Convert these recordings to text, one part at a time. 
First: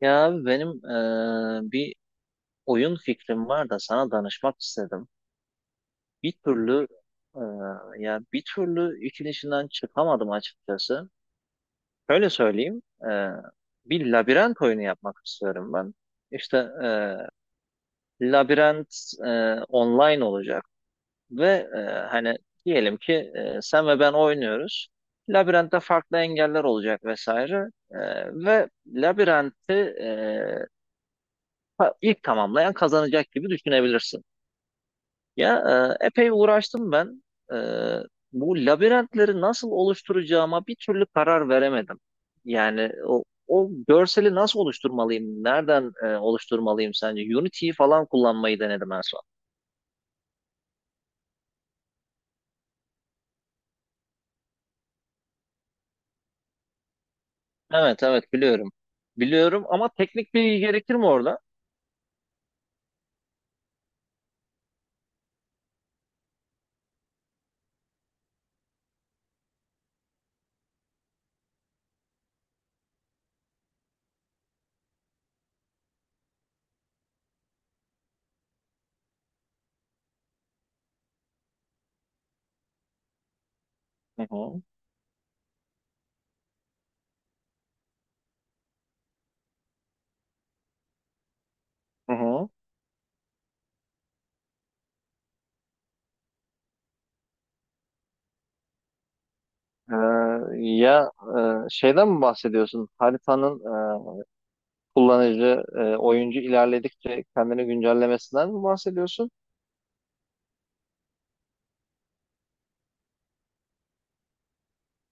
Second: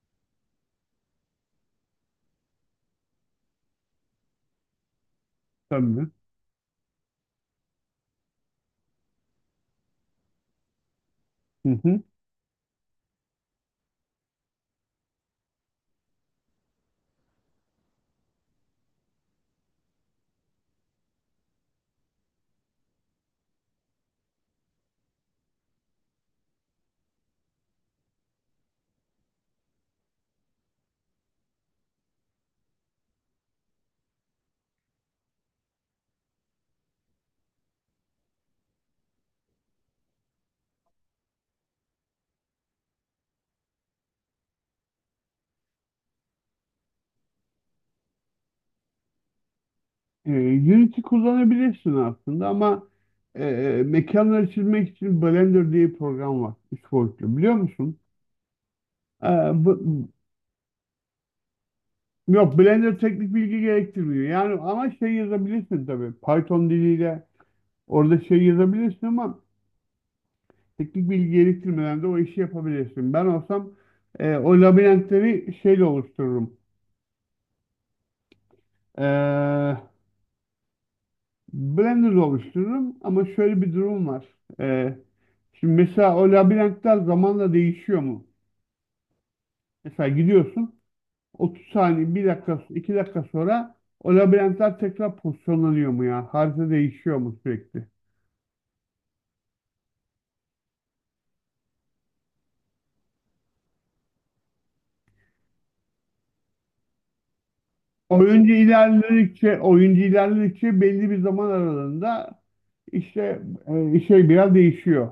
Ya abi benim bir oyun fikrim var da sana danışmak istedim. Tabii. Bir türlü eee, ya bir türlü işin içinden çıkamadım açıkçası. Hı hı. Öyle söyleyeyim. Bir labirent oyunu yapmak istiyorum ben. İşte labirent online olacak ve hani diyelim ki sen ve ben oynuyoruz. Labirentte farklı engeller olacak vesaire. Ve ilk tamamlayan kazanacak gibi düşünebilirsin. Ya Epey uğraştım ben. E, Bu labirentleri nasıl oluşturacağıma bir türlü karar veremedim. Yani o görseli nasıl oluşturmalıyım? Nereden oluşturmalıyım sence? Unity'yi falan kullanmayı denedim en son. Ee, Unity kullanabilirsin aslında ama e, mekanları çizmek için Blender diye bir program var. Üç boyutlu. Biliyor musun? Evet evet biliyorum. Ee, Biliyorum ama bu- teknik bilgi gerekir mi orada? Yok, Blender teknik bilgi gerektirmiyor. Yani ama şey yazabilirsin tabii. Python diliyle orada şey yazabilirsin ama teknik bilgi gerektirmeden de o işi yapabilirsin. Ben olsam o labirentleri şeyle oluştururum. Ee, Blender oluştururum ama şöyle bir durum var. Hı hı. Ee, Şimdi mesela o labirentler zamanla değişiyor mu? Mesela gidiyorsun 30 Hı saniye, bir hı. dakika, 2 dakika sonra o labirentler tekrar pozisyonlanıyor mu ya? Harita değişiyor mu sürekli? E, ya Şeyden mi bahsediyorsun? Haritanın e, oyuncu ilerledikçe kendini güncellemesinden Oyuncu mi bahsediyorsun? ilerledikçe, oyuncu ilerledikçe belli bir zaman aralığında işte şey biraz değişiyor.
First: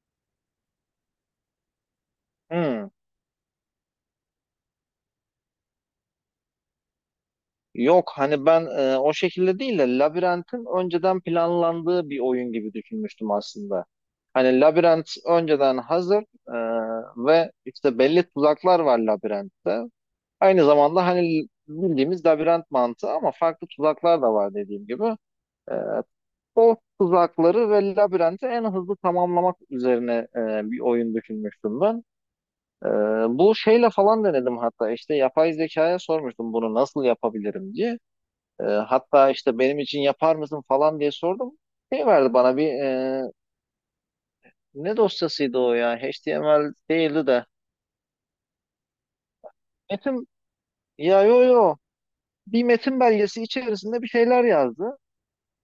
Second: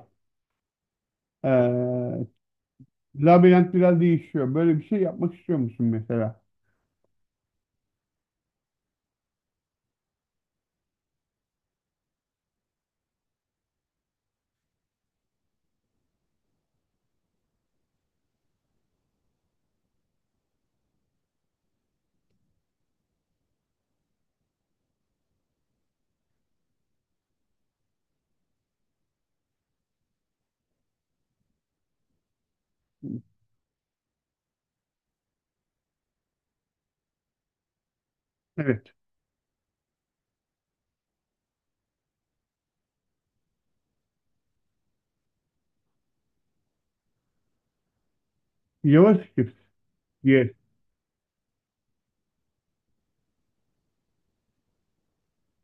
Ee, Hmm. Labirent biraz değişiyor. Böyle bir şey yapmak istiyor musun mesela? Yok, hani ben o şekilde değil de Labirent'in önceden planlandığı bir oyun gibi düşünmüştüm aslında. Hani Labirent önceden hazır e, ve işte belli tuzaklar var Labirent'te. Aynı zamanda hani bildiğimiz labirent mantığı ama farklı tuzaklar da var dediğim gibi. E, O tuzakları ve labirenti en hızlı tamamlamak üzerine bir oyun düşünmüştüm ben. Ee, Bu şeyle falan denedim hatta, işte yapay zekaya sormuştum bunu nasıl yapabilirim diye. Evet. Hatta işte benim için yapar mısın falan diye sordum. Şey verdi bana bir ne dosyasıydı o ya, HTML değildi de. JavaScript Metin diye. ya yo yo Bir metin belgesi içerisinde bir şeyler yazdı.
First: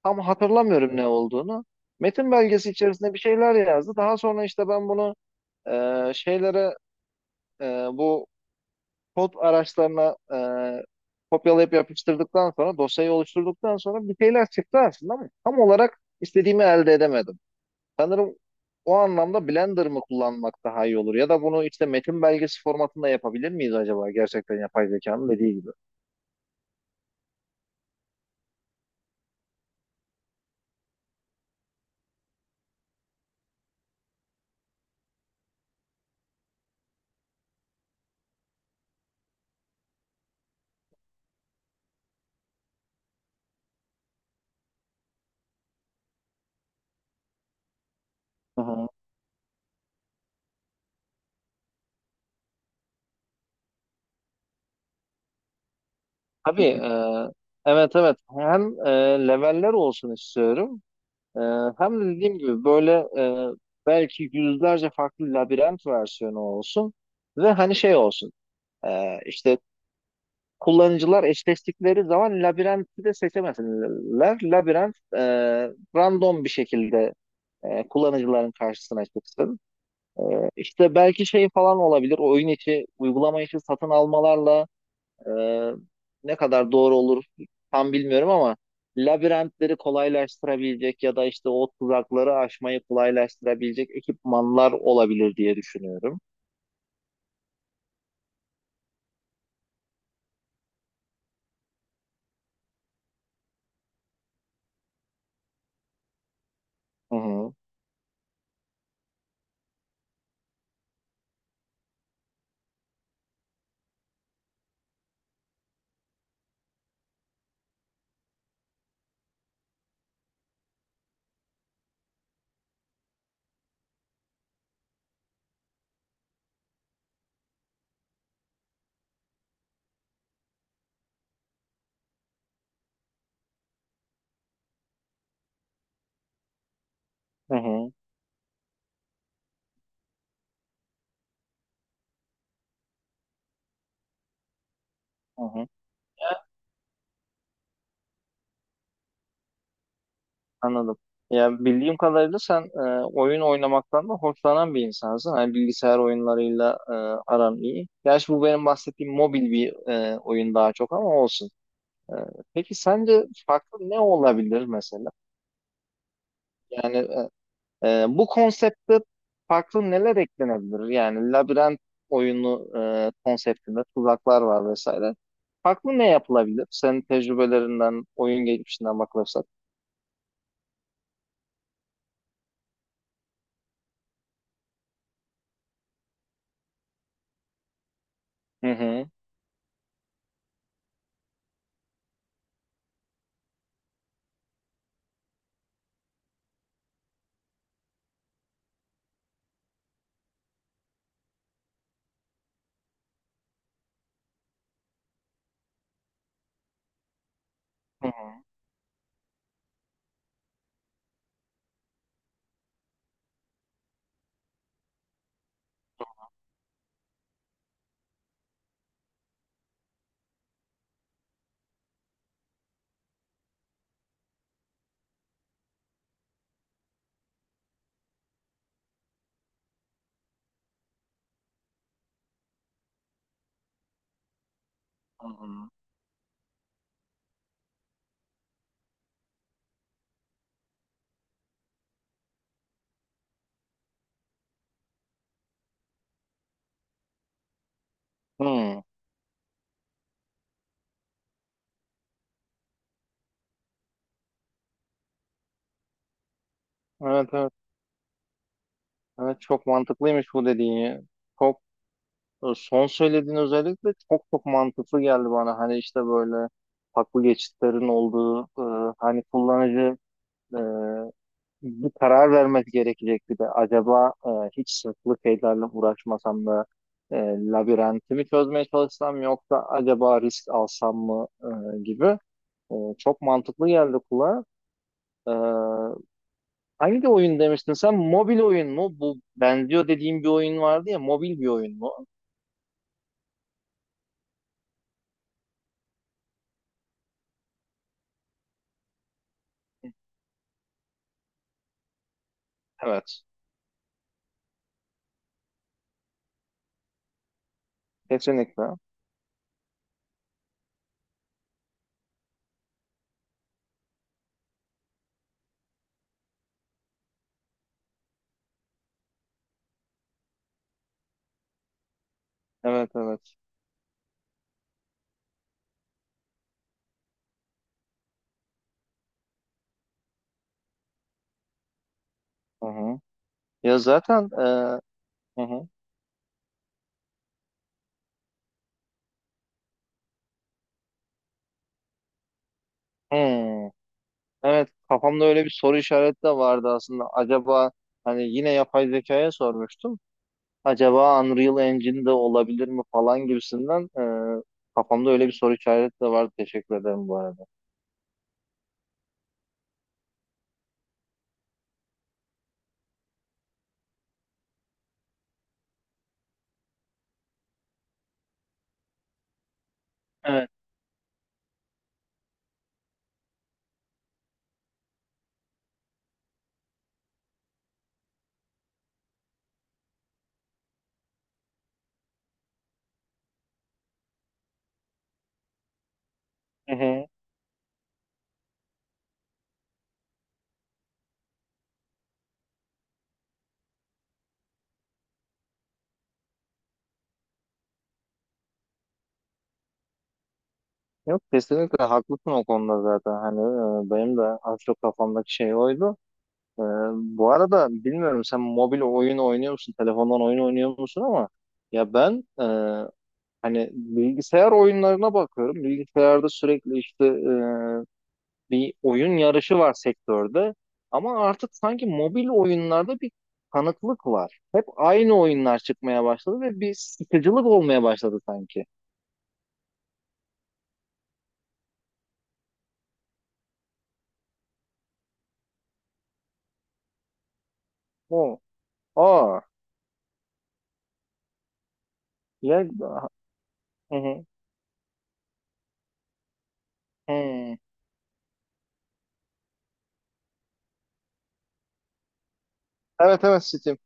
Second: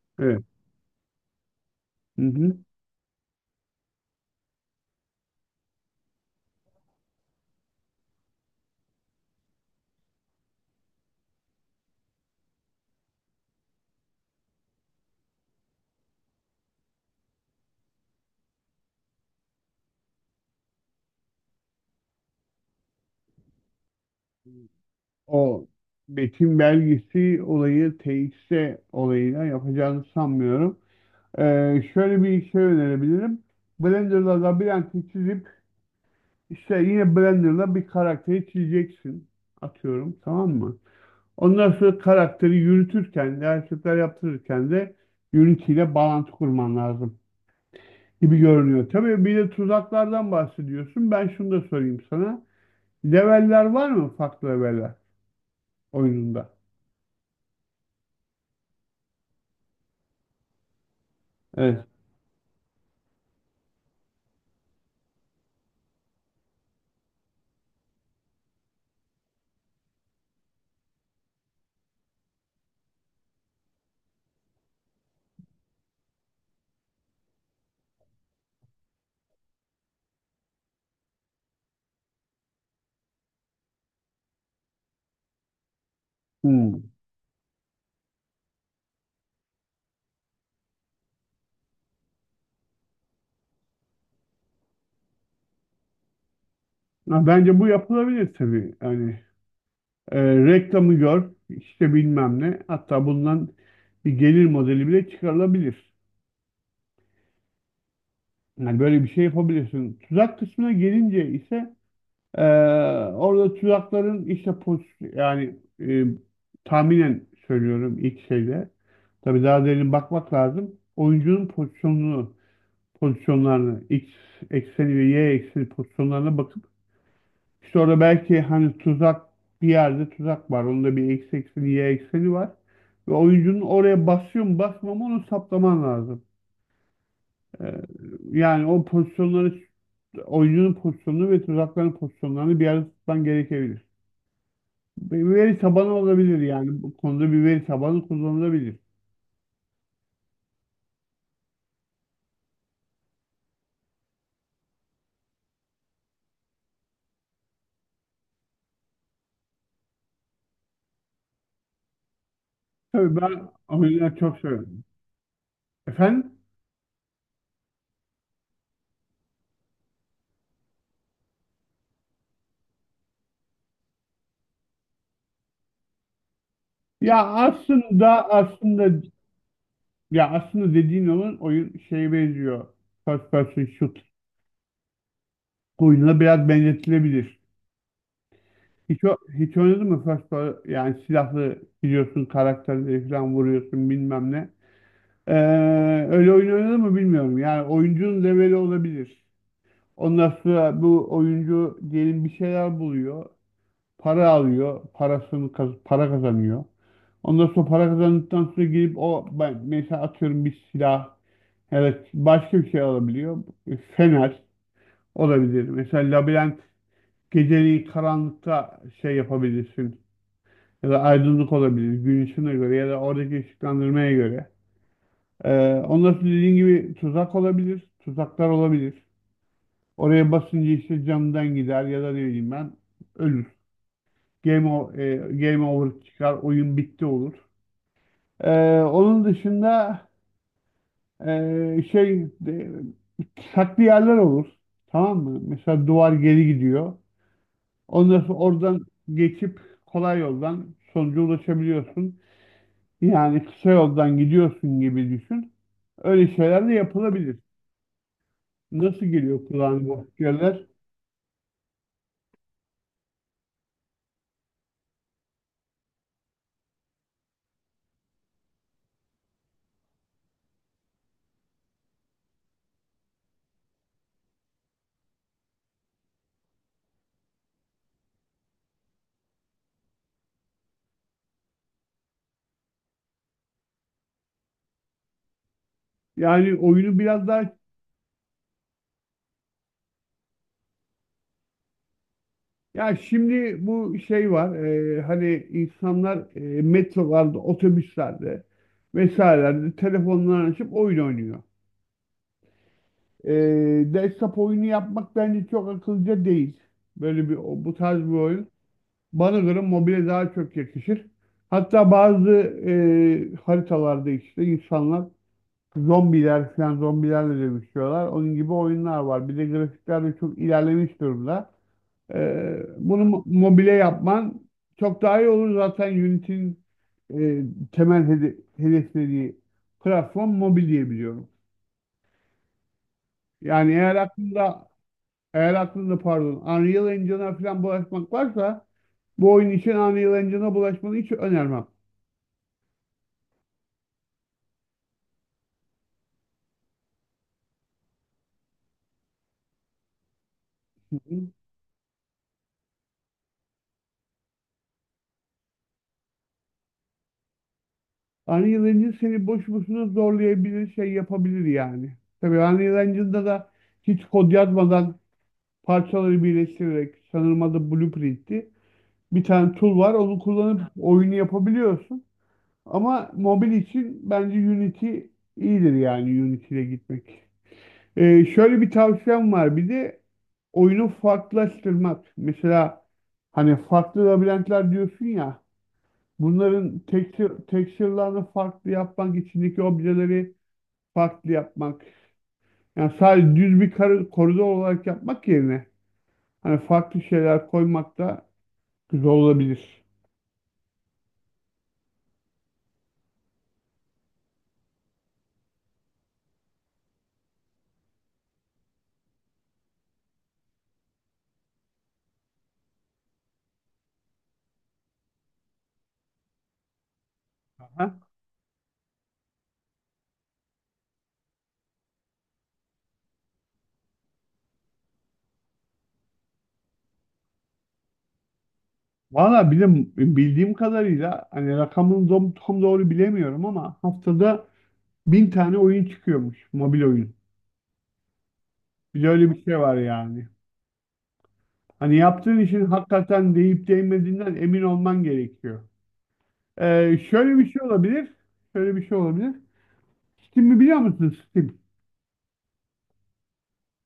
Tam Evet. hatırlamıyorum ne olduğunu. Hı Metin hı. belgesi içerisinde bir şeyler yazdı. Daha sonra işte ben bunu e, şeylere e, bu kod araçlarına kopyalayıp yapıştırdıktan sonra dosyayı oluşturduktan sonra bir şeyler çıktı aslında ama tam olarak istediğimi elde edemedim. Sanırım o anlamda Blender mı kullanmak daha iyi olur ya da bunu işte metin belgesi formatında yapabilir miyiz acaba, gerçekten yapay zekanın dediği O gibi. betim belgesi olayı TXT olayıyla yapacağını sanmıyorum. Şöyle bir şey önerebilirim. Blender'da labirenti çizip İşte yine Blender'la bir karakteri çizeceksin. Atıyorum, tamam mı? Ondan sonra karakteri yürütürken de hareketler yaptırırken de Unity'yle bağlantı kurman lazım gibi Hı görünüyor. hı. Tabii bir de tuzaklardan bahsediyorsun. Ben şunu da sorayım sana. Leveller var mı, farklı leveller oyununda? Tabii, evet evet, hem leveller olsun istiyorum, E, Evet. hem de dediğim gibi böyle e, belki yüzlerce farklı labirent versiyonu olsun ve hani şey olsun, işte kullanıcılar eşleştikleri zaman labirenti de seçemesinler. Labirent random bir şekilde kullanıcıların karşısına çıksın. E, işte belki şey falan olabilir. Oyun içi, uygulama içi satın almalarla e, ne kadar Hmm. doğru olur tam bilmiyorum ama labirentleri kolaylaştırabilecek ya da işte o tuzakları aşmayı kolaylaştırabilecek ekipmanlar olabilir diye düşünüyorum. Ha, bence bu yapılabilir tabii. Yani reklamı gör işte bilmem ne. Hatta bundan bir gelir modeli bile çıkarılabilir. Hı hı, Yani böyle bir şey yapabilirsin. Tuzak kısmına gelince ise eee, orada tuzakların işte pos yani tahminen söylüyorum ilk şeyde. Tabii daha derin bakmak lazım. Oyuncunun pozisyonunu, pozisyonlarını, X ekseni ve Y ekseni pozisyonlarına bakıp işte orada belki hani tuzak bir yerde tuzak var. Onda bir X ekseni, Y ekseni var. Ve oyuncunun oraya basıyor mu basmıyor mu onu saptaman lazım. hı Ee, hı, Yani o pozisyonları oyuncunun pozisyonunu ve tuzakların pozisyonlarını bir arada tutman gerekebilir. Bir hı veri hı. tabanı olabilir yani. Bu konuda bir veri tabanı kullanılabilir. Anladım. Ya bildiğim kadarıyla sen oyun oynamaktan da hoşlanan bir insansın. Hani bilgisayar oyunlarıyla aran iyi. Gerçi bu benim bahsettiğim mobil bir oyun daha çok ama olsun. E, peki Tabii sence ben farklı ne oyunları çok olabilir seviyorum. mesela? Efendim? Yani bu konsepte farklı neler eklenebilir? Yani labirent oyunu konseptinde tuzaklar var vesaire. Farklı ne yapılabilir? Senin Ya tecrübelerinden, aslında oyun geçmişinden aslında bakılırsak. ya aslında dediğin olan oyun şeye benziyor. First person shoot oyununa biraz benzetilebilir. Hı Hiç, hı. o- hiç oynadın mı first person, yani silahlı gidiyorsun karakterleri falan vuruyorsun bilmem ne. Ee, Öyle oyun oynadı mı bilmiyorum. Yani oyuncunun leveli olabilir. Ondan sonra bu oyuncu diyelim bir şeyler buluyor. Para alıyor. Para kazanıyor. Ondan sonra para Hı hı. kazandıktan sonra girip mesela atıyorum bir silah evet başka bir şey alabiliyor. Fener olabilir. Mesela labirent geceliği karanlıkta şey yapabilirsin. Ya da aydınlık olabilir. Gün ışığına göre ya da oradaki ışıklandırmaya göre. Ondan sonra dediğin gibi tuzak olabilir, tuzaklar olabilir. Oraya basınca işte camdan gider ya da ne bileyim ben ölür. Game, o- e, Hı game hı. over çıkar, oyun bitti olur. Onun dışında şey de, saklı yerler olur. Tamam mı? Mesela duvar geri gidiyor. Ondan sonra oradan Hı. geçip kolay yoldan sonuca ulaşabiliyorsun. Yani kısa yoldan gidiyorsun gibi düşün. Öyle şeyler de Evet yapılabilir. evet. Nasıl Evet geliyor çok kulağına bu mantıklıymış bu fikirler? dediğin ya. Çok Son söylediğin özellikle çok çok mantıklı geldi bana. Hani işte böyle haklı geçitlerin olduğu, hani kullanıcı e, bir karar vermesi gerekecek bir de, acaba hiç sırtlı şeylerle uğraşmasam da e, labirentimi çözmeye çalışsam, yoksa acaba risk alsam mı, e, gibi çok mantıklı geldi kulağa. E, Yani oyunu Hangi biraz oyun daha demiştin sen? Mobil oyun mu? Bu benziyor dediğim bir oyun vardı ya. Mobil bir oyun mu? ya şimdi bu şey var hani insanlar metrolarda, otobüslerde vesairelerde telefonlarını açıp oyun oynuyor. Evet. E, Desktop oyunu yapmak bence çok akıllıca değil. Bu tarz bir oyun. Kesinlikle. Bana göre mobile daha çok yakışır. Hatta bazı haritalarda işte insanlar zombiler falan zombilerle dövüşüyorlar. Onun gibi oyunlar var. Bir de grafikler de çok ilerlemiş durumda. Evet Bunu evet. mobile yapman çok daha iyi olur. Zaten Unity'nin e, temel hedeflediği platform mobil diye biliyorum. Hı hı. Yani Ya zaten e, hı eğer hı. aklında pardon Unreal Engine'a falan bulaşmak varsa bu oyun için Unreal Engine'a bulaşmanı hiç önermem. Hmm. Evet, kafamda öyle bir soru işareti de vardı aslında. Acaba, hani yine yapay zekaya sormuştum. Hı hı. Acaba Unreal Engine de olabilir mi falan gibisinden, e, kafamda öyle bir soru işareti de vardı. Teşekkür ederim bu arada. Unreal Engine seni boş boşuna zorlayabilir, şey yapabilir yani. Tabii Unreal Engine'da da hiç kod yazmadan parçaları birleştirerek, sanırım adı Blueprint'ti, bir tane tool var. Onu Evet. kullanıp oyunu yapabiliyorsun. Ama mobil için bence Unity iyidir, yani Unity ile gitmek. Şöyle bir tavsiyem var. Bir de oyunu farklılaştırmak. Mesela hani farklı labirentler diyorsun ya. Hı Bunların hı. Texture'larını farklı yapmak, içindeki objeleri farklı yapmak. Yani sadece koridor olarak yapmak yerine hani farklı şeyler koymak da güzel olabilir. Yok, kesinlikle haklısın o konuda, zaten hani benim de az çok kafamdaki şey oydu. E, Bu arada bilmiyorum, sen mobil oyun oynuyor musun? Telefondan oyun oynuyor musun? Ama ya ben e, hani bilgisayar oyunlarına bakıyorum. Bilgisayarda sürekli işte, Aha. bir oyun yarışı var sektörde ama artık sanki mobil oyunlarda bir kanıklık var. Hep aynı oyunlar çıkmaya başladı ve bir sıkıcılık olmaya başladı sanki. Valla, bildiğim kadarıyla hani tam doğru bilemiyorum ama haftada bin tane oyun çıkıyormuş. Mobil oyun. O. Bir de öyle bir Aa. şey var yani. Hani yaptığın Ya, işin hakikaten değip hı hı. değmediğinden emin olman gerekiyor. Şöyle bir Hı. şey olabilir. Şöyle bir şey olabilir. Steam'i biliyor musun, Steam? Evet evet, Steam.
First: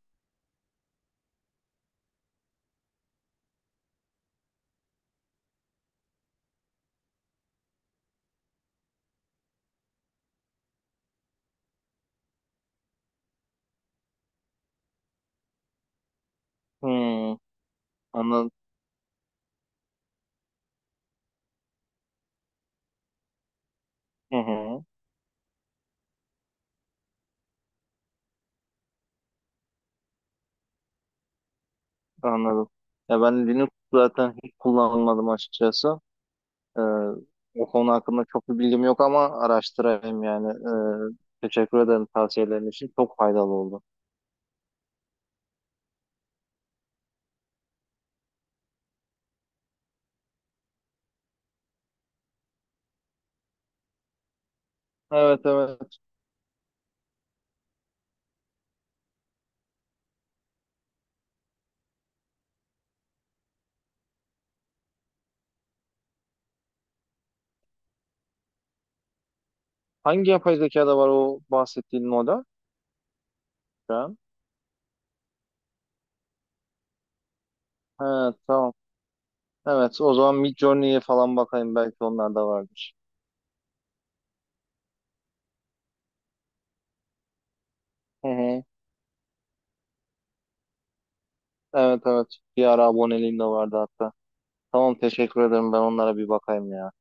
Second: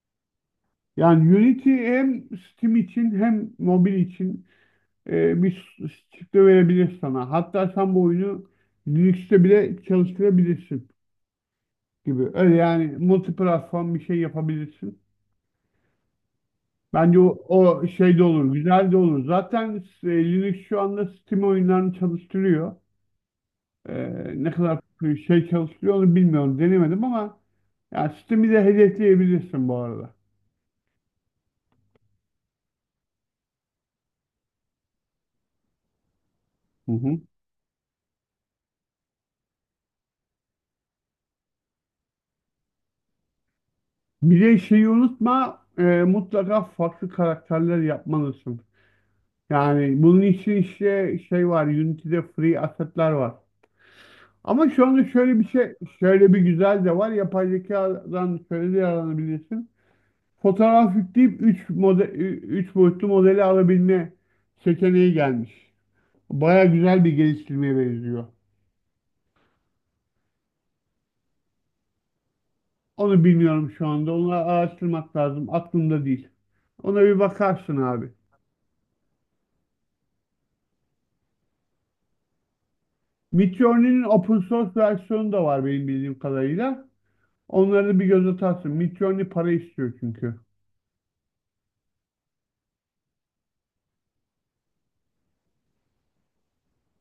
Yani Unity hem Steam için hem mobil için bir çıktı verebilir sana. Hatta sen bu oyunu Linux'te bile çalıştırabilirsin gibi. Öyle yani multi platform bir şey yapabilirsin. Bence o, Hmm, o şey de anladım. olur, güzel de olur. Zaten Linux şu anda Steam oyunlarını çalıştırıyor. E, Hı Ne kadar hı, şey çalıştırıyor onu bilmiyorum, denemedim ama yani Steam'i de hedefleyebilirsin bu arada. anladım. Ya ben Linux zaten hiç kullanmadım açıkçası. Ee, Hı hı. O konu hakkında çok bir bilgim yok ama araştırayım yani. Teşekkür ederim tavsiyelerin için. Çok faydalı oldu. Bir de şeyi unutma, mutlaka farklı karakterler yapmalısın. Yani bunun için işte şey var, Unity'de free asset'ler var. Ama şu anda şöyle Evet bir şey, evet. şöyle bir güzel de var. Yapay zekadan şöyle de yararlanabilirsin. Fotoğraf yükleyip 3 model, 3 boyutlu modeli alabilme seçeneği gelmiş. Baya güzel bir geliştirmeye benziyor. Hangi yapay zekada var o bahsettiğin model? Onu bilmiyorum şu Şu anda. an? Onu araştırmak lazım. Aklımda değil. Ona bir bakarsın He, abi. tamam. Evet o zaman Midjourney'e falan bakayım, belki onlar da vardır. Midjourney'nin open source versiyonu da var benim bildiğim kadarıyla. Onları bir göz Hı hı. atarsın. Midjourney para istiyor çünkü. Evet evet. Bir ara aboneliğim de vardı hatta. Tamam, teşekkür ederim, ben onlara bir bakayım ya.